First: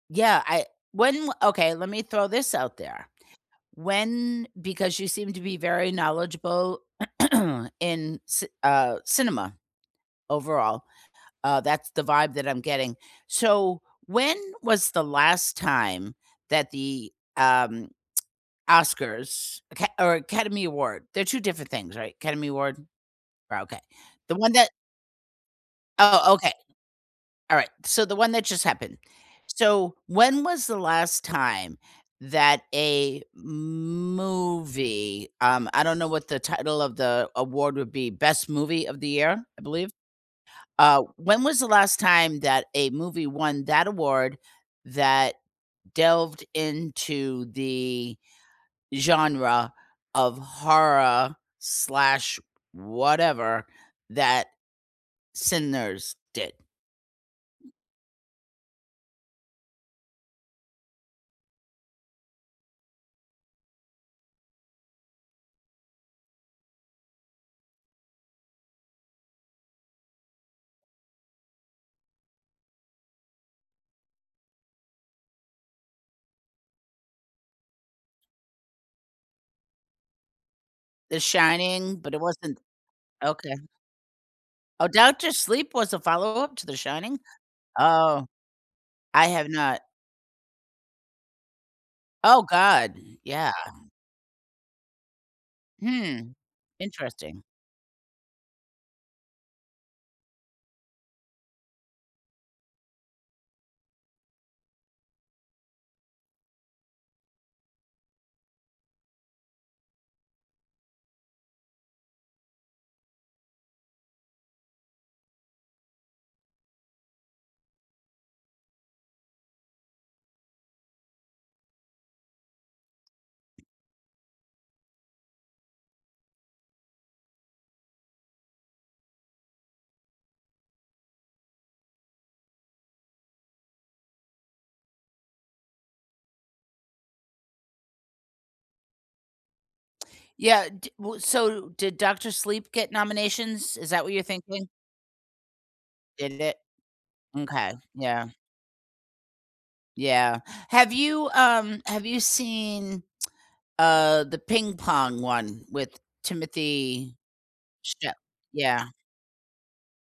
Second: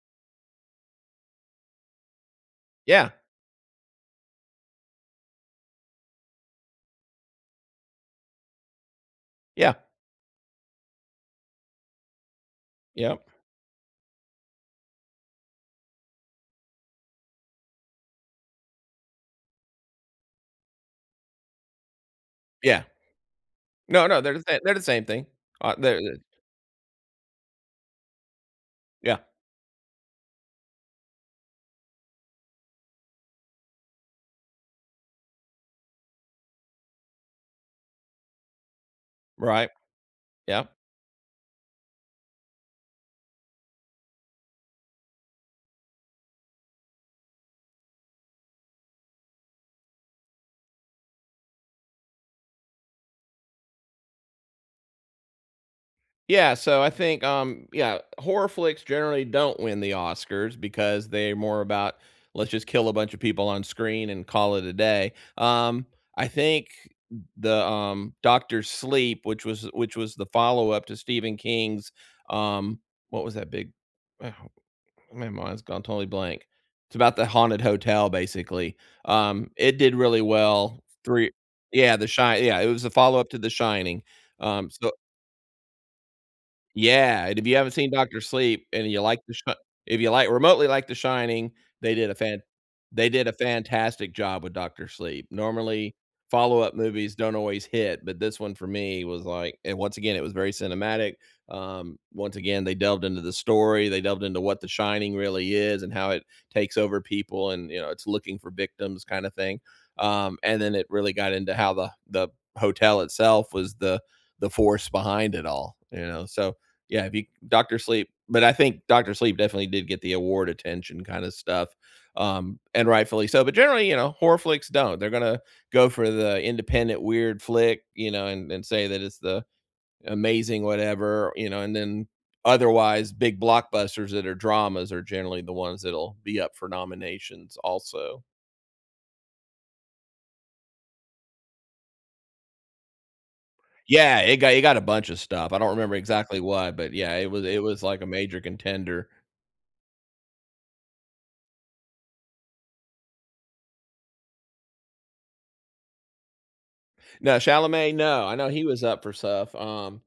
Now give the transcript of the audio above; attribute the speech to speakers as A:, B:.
A: Yeah, I when okay, lemme throw this out there.
B: Yeah.
A: When because you seem to be very knowledgeable in ci uh, cinema,
B: Yeah.
A: overall, uh, that's the vibe that I'm getting.
B: Yup.
A: So, when was the last time that the, um, Oscars Aca or Academy Award they're 2 different things, right? Academy Award?
B: Yeah.
A: Ri okay,
B: No, no, they're
A: the
B: the
A: one
B: same
A: that
B: they're the same thing. Uh, they they're
A: Oh, okay. Alright, so the one that just happened.
B: Yeah.
A: So, when was the last time that a movie, um I don't know what the title of the award would be, Best Movie of the Year, I
B: Right.
A: believe?
B: Yup.
A: Uh, when was the last time that a movie won that award that delved into the genre of horror/whatever that Sinners did?
B: Yeah, so I think, um, yeah, horror flicks generally don't win the Oscars because they're more about, "Let's just kill a bunch of people on screen and call it a day." Um, I think th the, um Doctor Sleep, which was which was the follow-up to Stephen King's, um what was that big ah, how my mind's gone totally blank. It's about the haunted hotel basically. Um, it did really well,
A: The
B: 3 Yeah,
A: Shining,
B: The
A: but it
B: Shine yeah,
A: wasn't
B: it was a follow-up to The
A: Okay.
B: Shining, um,
A: Oh,
B: so
A: Doctor Sleep was a follow-up to The Shining?
B: Yeah, and if you haven't seen Doctor
A: Oh,
B: Sleep and you like
A: I
B: The
A: have
B: Shi
A: not.
B: if you like remotely like The Shining, they did a fan
A: Oh, god,
B: they did a
A: yeah.
B: fantastic job with Doctor Sleep. Normally,
A: Hmm,
B: follow-up movies don't
A: interesting.
B: always hit, but this one for me was, like and once again, it was very cinematic, um, once again, they delved into the story, they delved into what The Shining really is and how it takes over people and, you know, it's looking for victims kinda thing, um, and then it really got into how the the hotel itself was the the force behind it all, you know? So, yeah, be Doctor Sleep, but I think Doctor Sleep definitely did get the award attention kinda stuff, um, and rightfully so, but generally, you know, horror flicks don't. They're gonna go for the independent weird flick, you know, and and say that it's the amazing whatever, you know? And then otherwise, big blockbusters that are dramas are generally the ones that'll be up for nominations also.
A: Yeah, d w so, did Doctor Sleep get nominations? Is that what
B: Yeah,
A: you're
B: it got it
A: thinking?
B: got a bunch of stuff. I don't remember
A: Did
B: exactly
A: it?
B: what, but, yeah, it was it
A: M'kay,
B: was, like, a
A: yeah.
B: major contender.
A: Yeah. Have you, um have you seen, uh, the ping-pong one with Timothee
B: No, Chalamet?
A: Cha
B: No. I know he was
A: Yeah.
B: up for stuff, um